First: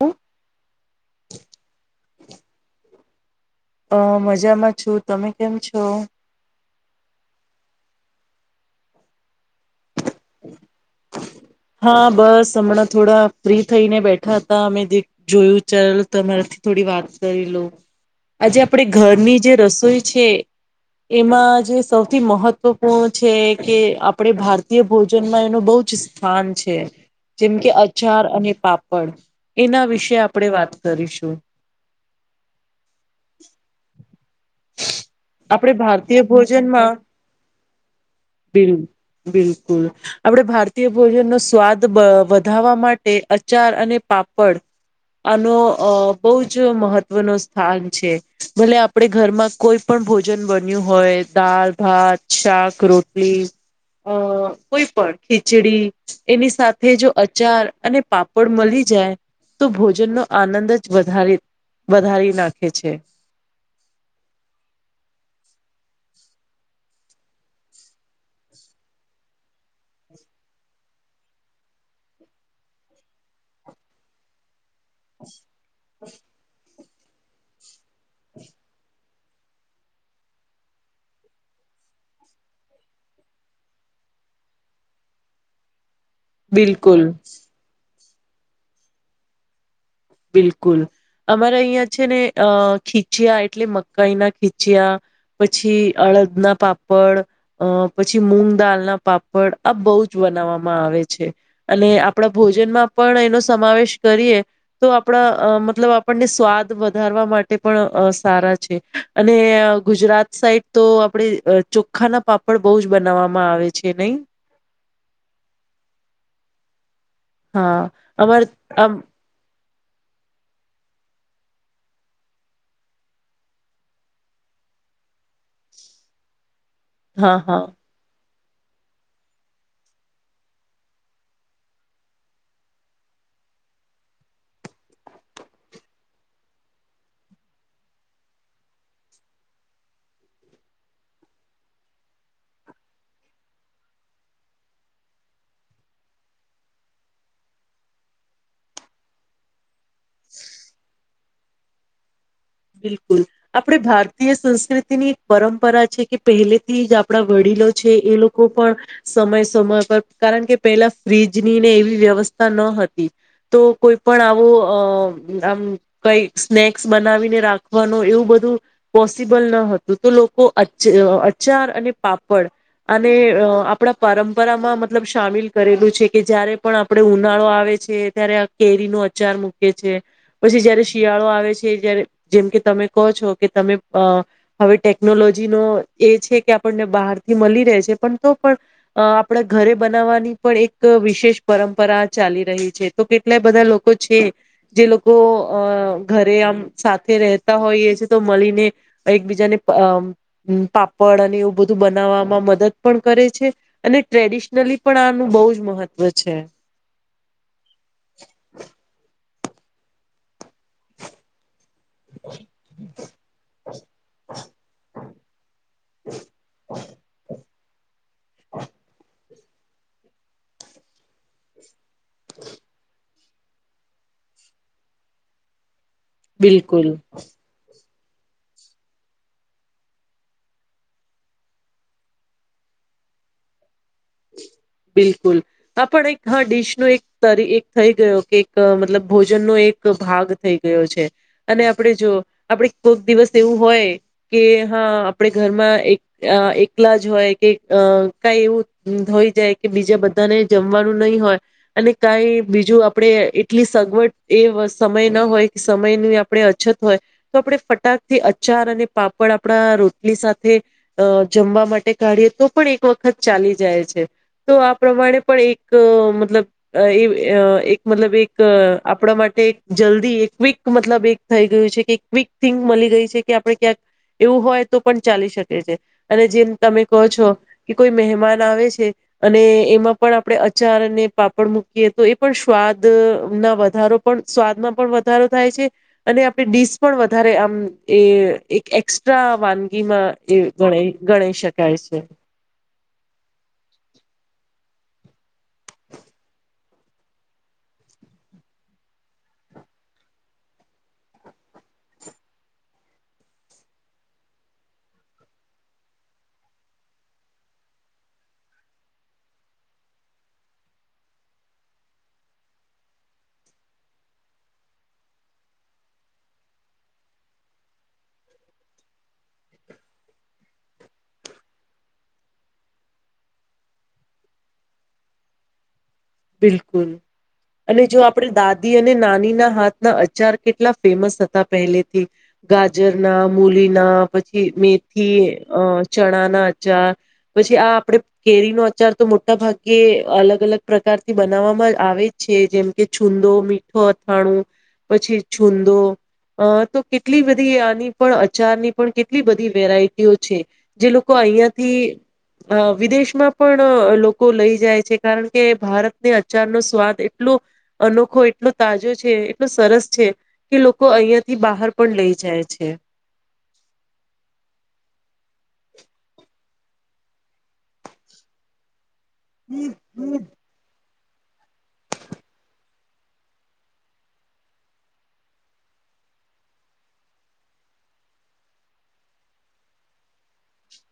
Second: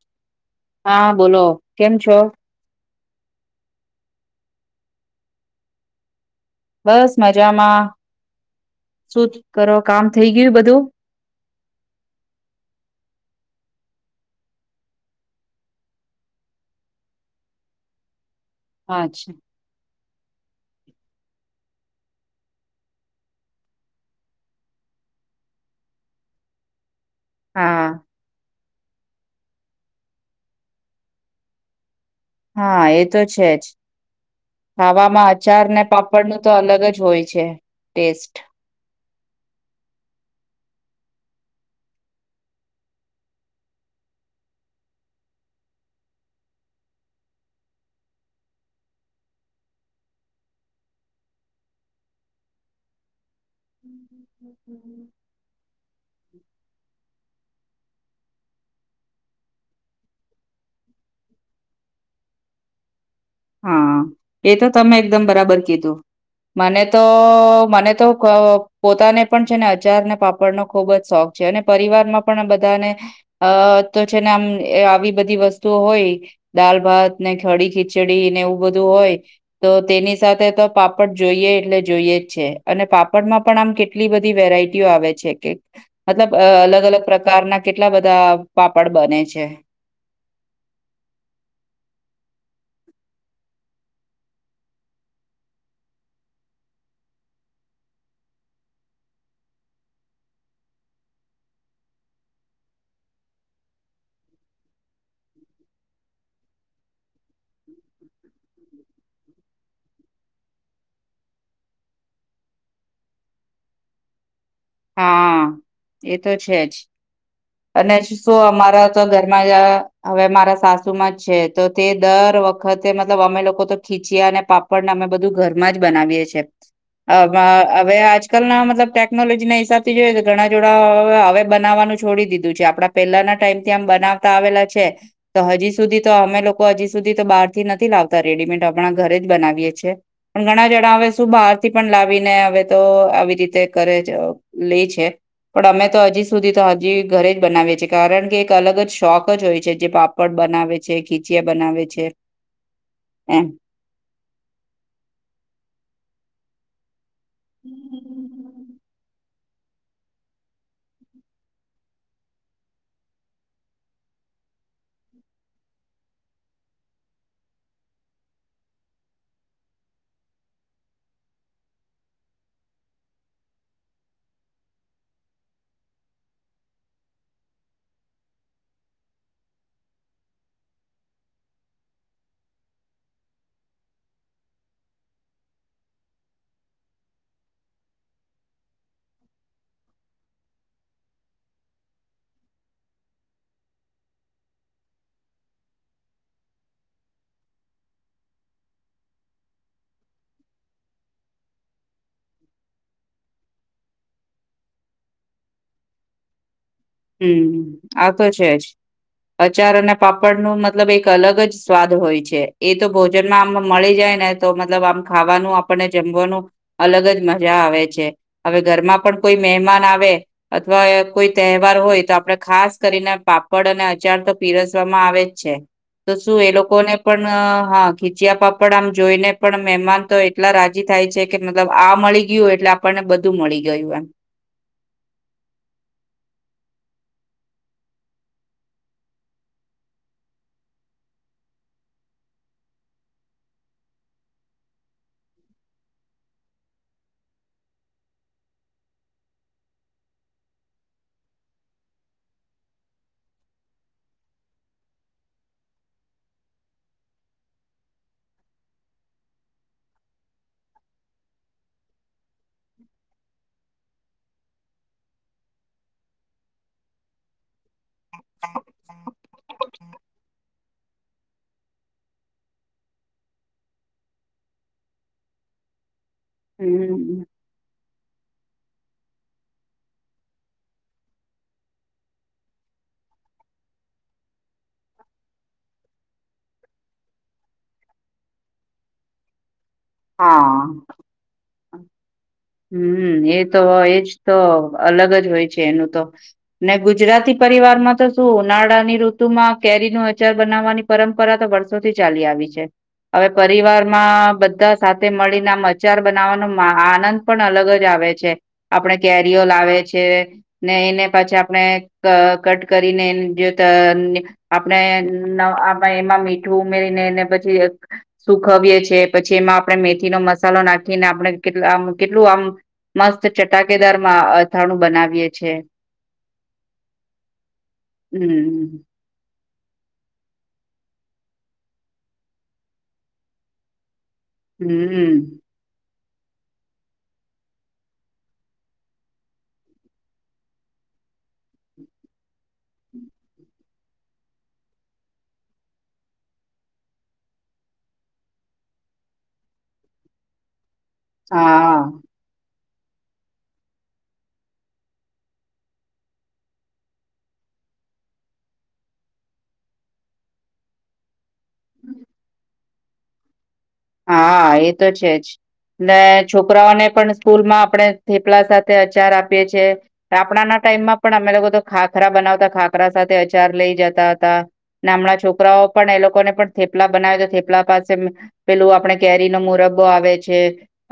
હ. હા. બોલો કેમ છો. અ મજામાં છું. તમે કેમ છો.? બસ મજામાં શું. કરો કામ થઈ ગયું બધું.. હા બસ હમણાં થોડા ફ્રી થઈને બેઠા હતા. અમે જે જોયું ચાલ તમારાથી થોડી વાત કરી લોઉ. આજે આપે અચ્છા. ઘરની જે રસોઈ. છે. એમાં જે સૌથી મહત્વપૂર્ણ છે કે આપણે ભારતીય ભોજનમાં એનો બહુ જ. સ્થાન છે. જેમ કે હા અચાર અને પાપ. પણ એના વિશે આપણે વાત કરીશું.. હા એ તો છે જ. ખાવામાં અચાર આપણે ને ભારતીય પાપડનું તો અલગ ભોજનમાં જ હોય છે ટેસ્ટ.. બિલ ભારતી ભોજનનોો સ્વાદ વધાવવા માટે અચાર અને પાપડ આનો બહુ જ મહત્વ ન સ્થાન છે. ભલે આપણે. ઘરમાં કોઈ પણ ભોજન બન્યું હોય દાલ ભાત શાક રોટલી. અ કોઈ પણ ખીચડી એની સાથે જો અચાર. અને પાપડ મળી જાય તો ભોજનનો આનંદ જ વધારે વધારી નાખે છે. હા એ તો તમે એકદમ બરાબર કીધું મને તો મને તો પોતાને પણ છે ને અચારને પાપડનો ખુબ જ શોખ છે અને પરિવારમાં પણ બધાને અ તો છે ને આમ. એ આવી બધી વસ્તુઓ હોય દાલ ભાત ને કડી ખીંચી ચડી ને એવું બધું હોય તો તેની સાથે તો પાપડ જોઈએ એટલે જોઈએ જ છે અને પાપડમાં પણ આમ કેટલી બધી વેરાયટીઓ આવે છે કે. મતલબ અ અલગ બિલકુલ અલગ પ્રકારના કેટલા બધ બધા પાપડ બને છે. બિલકુલ અમારે અહિયાં છે ને અ ખીચયા એટલે મકાઈ ના ખીચયા પછી અડદના પાપડ અ પછી મૂગ દળના પાપડ આ બહુ જ બનાવવામાં આવે છે અને આપણા ભોજનમાં પણ એનો સમાવેશ કરીએ. તો આપણા મતલબ આપણને સ્વાદ વધારવા માટે પણ સારા છે અને ગુજરાત સાઈડ તો આપણે ચોખ્ખાના પાપડ બો જ બનાવવામાં આવે છે નહી. હા એ તો છે જ. હા અને શું અમારે અમારા આમ તો ઘરમાં જ આ હવે મારા સાસુમાં જ છે તો તે દર વખતે મતલબ અમે લોકો તો ખીચયા અને પાપડને અમે બધું ઘરમાં જ બનાવીએ જ છે. હ હા હા હવે આજ. આજકલ ના મતલબ ટેકનોલોજી ના હી સાબ થી જોયે તો ઘણા જોડા હવે બનાવાનું છોડી દીધું છે આપડા પેલાના ટાઈમથી આમ બનાવતા આવેલા છે તો હજી સુધી તો અમે લોકો હજી સુધી તો બહાર થી નથી લાવતા રેડીમેડ આપણા ઘરે જ બનાવીએ છેએ પણ ઘણા જણા હવે શું બહાર થી પણ લાવીને હવે તો આવી રીતે કરે છે. લે છે પણ અમે તો હજી સુધી તો હજી ઘરે જ બનાવીએ છીએ કારણ કે એક અલગ જ શોખ જ હોય છે. જે પાપડ બનાવે છે ખી ખીચયા બનાવે છે. બિલકુલ એમ આપણે ભારતીય સંસ્કૃતિની એક પરંપરા છે કે. પહેલેથી જ આ આપદા વડીલો છે એ લોકો પણ. સમય સમય પર કારણ કે પેલા ફ્રીજની ને એવી વ્યવસ્થા ન હતી તો કોઈ પણ આવો આમ કઈ સ્નેક્સ બનાવીને. રાખવાનું એવું બધું પોસિબલ ન હતું તો લોકો અ અચાર અને પાપડ આને આપણા પરંપરામાં મતલબ સામેલ કરેલું છે કે જયારે પણ આપણે ઉનાળો આવે છે ત્યારે આ કેરીનોો અચાર મૂકે છે પછી જયારે શિયાળો આવે છે જ્યારે. જેમ કે તમે કહો છો કે તમે હવે ટેકનોલોજીનો એ છે કે આપણને બહારથી મળી રહે છે પણ તો પણ આપણા ઘરે બનાવવાની પણ એક વિશેષ પરંપરા ચાલી રહી છે તો કેટલાય બધા લોકો છે જે લોકો અ ઘરે આમ. સાથે રહેતા હોયએ છે તો મળીને એકબીજાને પાપડ અને એવું બધું બનાવવામાં મદદ પણ કરે છે અને ટ્રેડિશનલી પણ આનું બહુ જ મહત્વ છે. હમ આ તો છે જ અચાર અને પાપડ. ન મતલબ એક અલગ જ સ્વાદ હોય છે એ તો ભોજનમાં આમ મળી જાય ને તો મતલબ આમ ખાવાનું આપણને જમવાનું અલગ જ મજા આવે છે હવે ઘરમાં પણ. કોઈ મહેમાન આવે અથવા કોઈ. બાર હોય તો આપડે ખાસ કરીને. પાપડ અને અચાર તો પીરસવામાં આવે જ છે. તો શું એ બિલકુલ લોકોને પણ હા. ખીચયા પાપડ આમ જોઈને પણ મહેમાન તો એટલા રાજી થાય છે કે મતલબ આ મળી ગયું હો એટલે આપણને બધું મળી ગયું એમ. બિલકુલ આપણ એક હ ડિશ. ન એક એક થઈ ગયો કે એક મતલબ ભોજનનોો એક ભાગ થઈ ગયો છે અને આપણે જો આપડ કોઈક દિવસ એવું હોય કે હા આપણે ઘરમાં એક એકલા જ હોય કે કઈ એવું. થઈ જાય કે બીજા બધાને જમવાનું નહીિ હોય અને કાઈ બીજું આપડણે એટલી સગવડ એ સમય ન હોય કે સમયની આપણે અછત હોય તો આપણે ફટાકથી અચાર અને પાપડ આપણા રોટલી સાથે અ જમવા માટે કાઢીએ તો પણ એક વખત ચાલી જ. જાય છે તો આ પ્રમાણે પણ એક મતલબ એ એક મતલબ એક આપણા માટે એક જલ્દી એક ક્વિક મતલબ એક થઈ ગયું છે કે ક્વિક થિંક મળી ગઈ છે કે આપણે ક્યાંક એવું હોય તો પણ ચાલી શકે છે. અને જેમ તમે કહો હમ છો કે કોઈ મહેમાન આવે છે અને એમાં પણ આપણે અચાર અને પાપડ મૂકીએ તો એ પણ સ્વાદ ના વધારી સ્વાદમાં પણ વધારો થાય છે અને આપણે ડીશ પણ વધારે આમ એક એસ્ટ્રા વાન વાનગી માં એ હા ગણાય ગણાય શકાય છે. હમમ એ તો એજ તો અલગ જ હોય છે એનું તો ને ગુજરાતી પરિવારમાં તો શું ઉનાળાની ઋતુમાં કેરી નું અચાર બનાવવાની પરંપરા તો વર્ષોથી ચાલી આવી છે. હવે પરિવારમાં બધા સાથે મળીને આમ અચાર બનાવવાનો આનંદ પણ અલગ જ આવે છે. આપણે કેરીઓ લાવે છે ને એને પછી આપણે કટ કરીને જે આપણે એમાં મીઠું ઉમેરીને એને પછી સુખવીએ છીએ પછી એમાં આપણે મેથી નો મસાલો નાખીને આપણે કેટલા આમ કેટલું આમ મસ્ત ચટાકેદાર માં અથાણું બનાવીએ છે. બિલકુલ અને જો આપડી દાદી હમ અને નાની ના હાથ ના અચાર કેટલા ફેમસ હતા પહેલેથી ગાજરના, મુલીના. પછી મેથી હમ અ ચણા ના અચાર પછી આ આપડે કેરીનો અચાર તો મોટા ભાગે અલગ અલગ પ્રકાર થી બનાવવામાં આવે છે જેમ કે છુંંદો, મીઠો અથાણું પછી છુંંદો અ તો કેટલી બધી આની પણ અચારની પણ કેટલી બધી વેરાયટીઓ છે. જે લોકો અહયા થી હા અ વિદેશમાં પણ લોકો લઈ જાય છે કારણ કે ભારત અચાર નો સ્વાદ એટલો અનોખો એટલો તાજો છે એટલો સરસ છે કે લોકો અહિયાં થી બહાર પણ લઇ જાય છે. હા એ તો છે જ ને છોકરાઓને પણ સ્કૂલ માં આપણે થેપલા સાથે આચાર આપીએ છીએ આપણા ના ટાઈમમાં પણ અમે લોકો તો ખાખરા બનાવતા ખાખરા સાથે અચાર લઈ જતા હતા અમના છોકરાઓ પણ એ લોકોને પણ થેપલા બનાવી તો થેપલા પાસે પેલું આપણે કેરીનો મુરબ્બો આવે છે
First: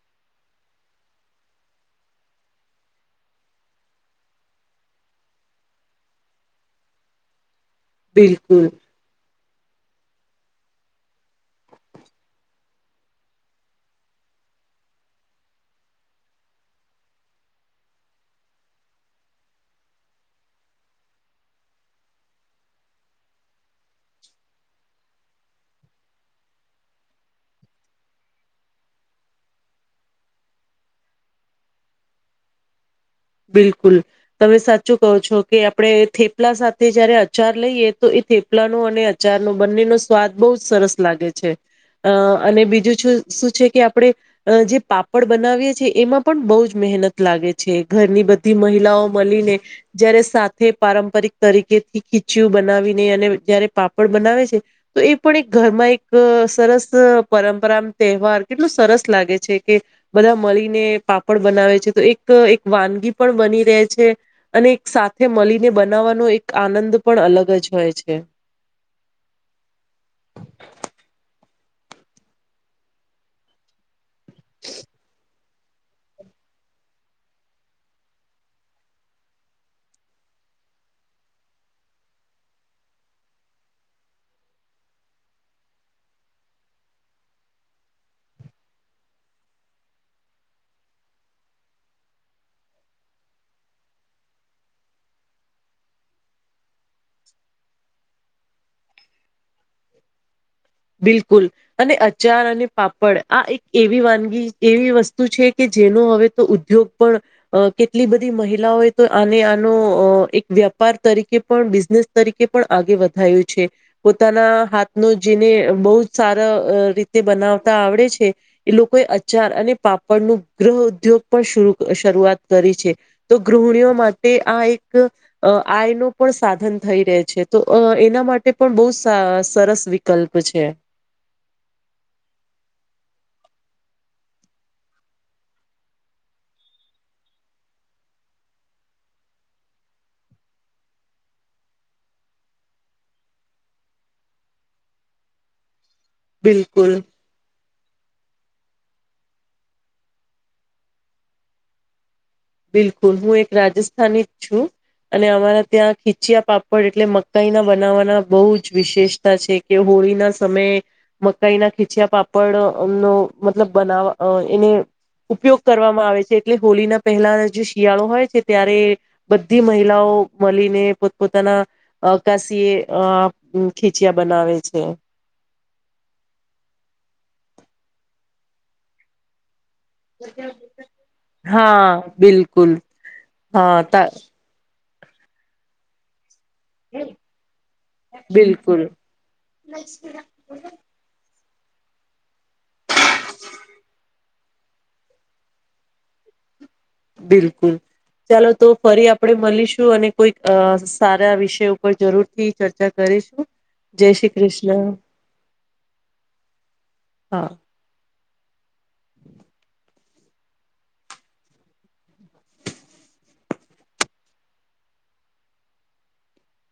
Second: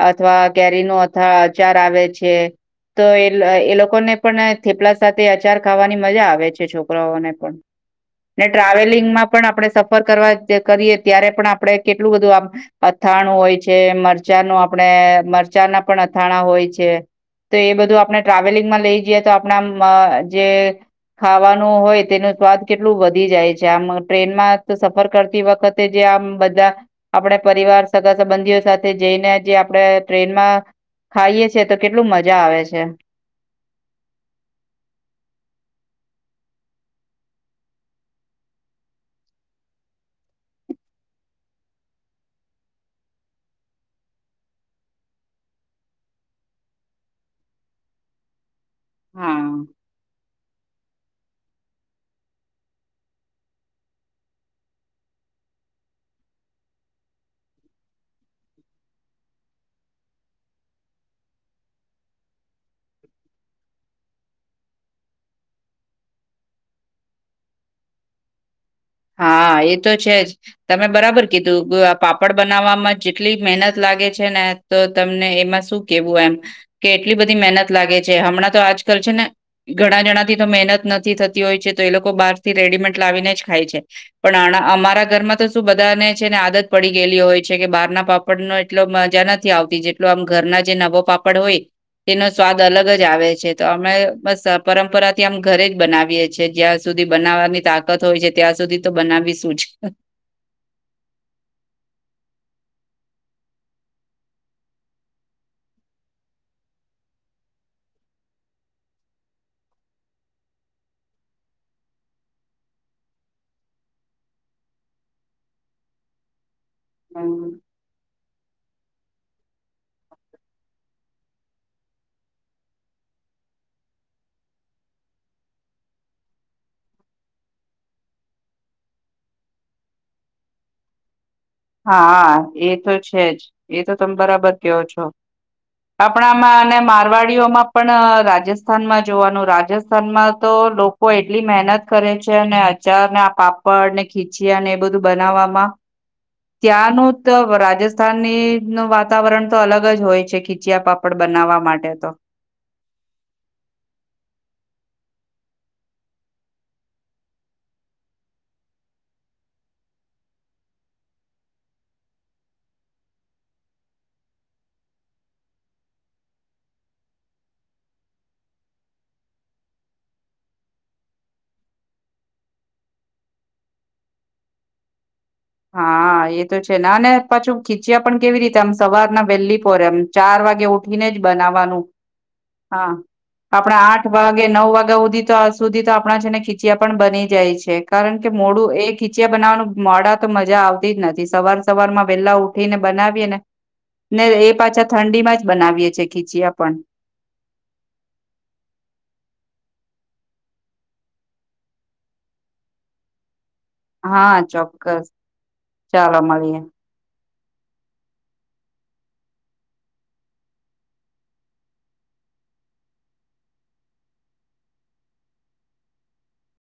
અથવા કેરીનો અથ અચાર આવે છે તો એ એ લોકોને પણ થેપલા સાથે અચાર ખાવાની મજા આવે છે છોકરાઓને પણ. ને બિલકુલ ટ્રાવેલિંગ માં પણ આપણે સફર કરવા કરીએ ત્યારે પણ આપડે કેટલું બધું આમ અથાણું હોય છે, મરચાંનું આપણે મરચાં ના પણ અથાણા હોય છે તો એ બધું આપણે ટ્રાવેલિંગમાં લઈ જઈએ તો આપણા જે ખાવાનું હોય તેનું સ્વાદ કેટલું વધી જાય છે. આમ ટ્રેનમાં સફર કરતી વખતે જે આમ બધા આપણે પરિવાર, સગા સંબંધીઓ સાથે જઈને જે આપડે ટ્રેનમાં ખાઈએ છીએ તો કેટલું મજા આવે છે. બિલકુલ તમે સાચું કહો છો કે આપણે થેપલા સાથે જયારે અચાર લઈએ તો એ થેપલાનો અને અચારનો બંનેનો સ્વાદ બો સરસ લાગે છે અ અને બીજું શું છે કે આપણે જે પાપડ બનાવીએ છીએ એમાં પણ બો જ મહેનત લાગે છે. ઘરની બધ બધી મહિલાઓ મળીને હા. જયારે સાતથી સાથે પારંપરિક તરીકેથી ખીચું બનાવીને અને જયારે પાપડ બનાવે છે તો એ પણ એક ઘરમાં એક સરસ પરંપરા તહેવાર કેટલો સરસ લાગે છે કે બધા મળીને પાપડ બનાવે છે તો એક વાનગી પણ બની રહે છે અને એક સાથે મળીને બનાવવાનો એક આનંદ પણ અલગ જ હોય છે. હા એ તો છે જ તમે બરાબર કીધું. કીધું તું પાપડ બનાવવામાં જેટલી મહેનત લાગે છે છે ને તો તમને એમાં શું કેવું એમ કે એટલી બધી મહેનત લાગે છે. હમણાં તો આજકાલ છે ને ઘણા જણા થી તો મહેનત નથી થતી હોય છે તો એ લોકો બહાર થી રેડીમેડ લાવીને જ ખાય છે. પણ આના અમારા ઘરમાં તો શું બધાને છેને આદત પડી ગયેલી હોય છે કે બહારના પાપડનો એટલો મજા નથી આવતી જેટલો આમ ઘરના જે નવો પાપડ હોય તેનો સ્વાદ અલગ જ આવે છે તો અમે બસ પરંપરાથી આમ ઘરે જ બનાવીએ છીએ. જ્યાં સુધી બનાવવાની તાકત હોય છે ત્યાં સુધી તો બનાવીશું જ. બિલકુલ અને અચાર અને પાપડ આ એક એવી વાનગી એવી વસ્તુ છે કે જેનો હવે તો ઉદ્યોગ પણ કેટલી બધી મહિલાઓએ તો આને આનો એક વ્યાપાર તરીકે પણ બિઝનેસ તરીકે પણ આગે વધાયું છે પોતાના હાથનો જેને બહુ જ સારા રીતે બનાવતા આવડે છે એ લોકોએ અચાર અને પાપડનું ગ્રહ ઉદ્યોગ પણ શરૂઆત કરી છે તો ગૃહિણીઓ માટે આ એક આય નો પણ સાધન થઈ રહે છે તો એના માટે પણ બહુ સરસ વિકલ્પ છે. હા એ તો છે જ એ તો તમે બરાબર કેહો છો. આપણામાં અને મારવાડીઓમાં પણ રાજસ્થાનમાં જોવાનું રાજસ્થાનમાં તો લોકો એટલી મહેનત કરે છે ને અચારને, આ પાપડ ને, ખીચયા ને એ બધું બનાવવામાં. બિલકુલ ત્યાંનું તો રાજસ સ્થાની ણુ વાતાવરણ તો અલગ જ હોય છે ખીચયા પાપડ બનાવવા માટે તો. બિલકુલ હું એક રાજસ્થાની જ છું અને અમારા ત્યાં ખીચયા પાપડ એટલે મકાઈના બનાવવાના બહુ જ વિશેષતા છે કે હોળીના સમયે મકાઈના ખીચયા પાપડમનો મતલબ બનાવવા એને ઉપયોગ કરવામાં આવે છે એટલે હોળીના. પહેલા જે શિયાળો હોય છે ત્યારે બધી મહિલાઓ મળીને પોતપ પોતાના અ કશી એ ખીચયા બનાવે છે. હા એ તો છે ને અને પાછું ખીચ્યા પણ કેવી રીતે આમ સવાર ના વહેલી. [unintelligible] એમ ચાર વાગે ઉઠીને જ બનાવવાનું. હા બિલકુલ હા આપણા હા તા આઠ વાગે નવ. [unintelligible] તો સુધી તો આપણા જે ખીચિયા પણ બની જાય છે કારણ કે મોડું બિલકુલ એ ખીચિયા બનાવાનું મોડા તો મજા આવતી જ નથી સવાર. સવારમાં વહેલા ઉ ને બનાવીને ને એ. પાછા ઠંડીમાં જ બનાવીએ છીએ ખીચયા પણ. બિલકુલ ચાલો તો ફરી આપણેે મળીશું અને કોઈક અ સારા વિષય ઉપર જરૂર થી ચર્ચા કરીશું. જય શ્રી હા કૃષ્ણ ચોક્કસ ચાલો મળીએે. હા.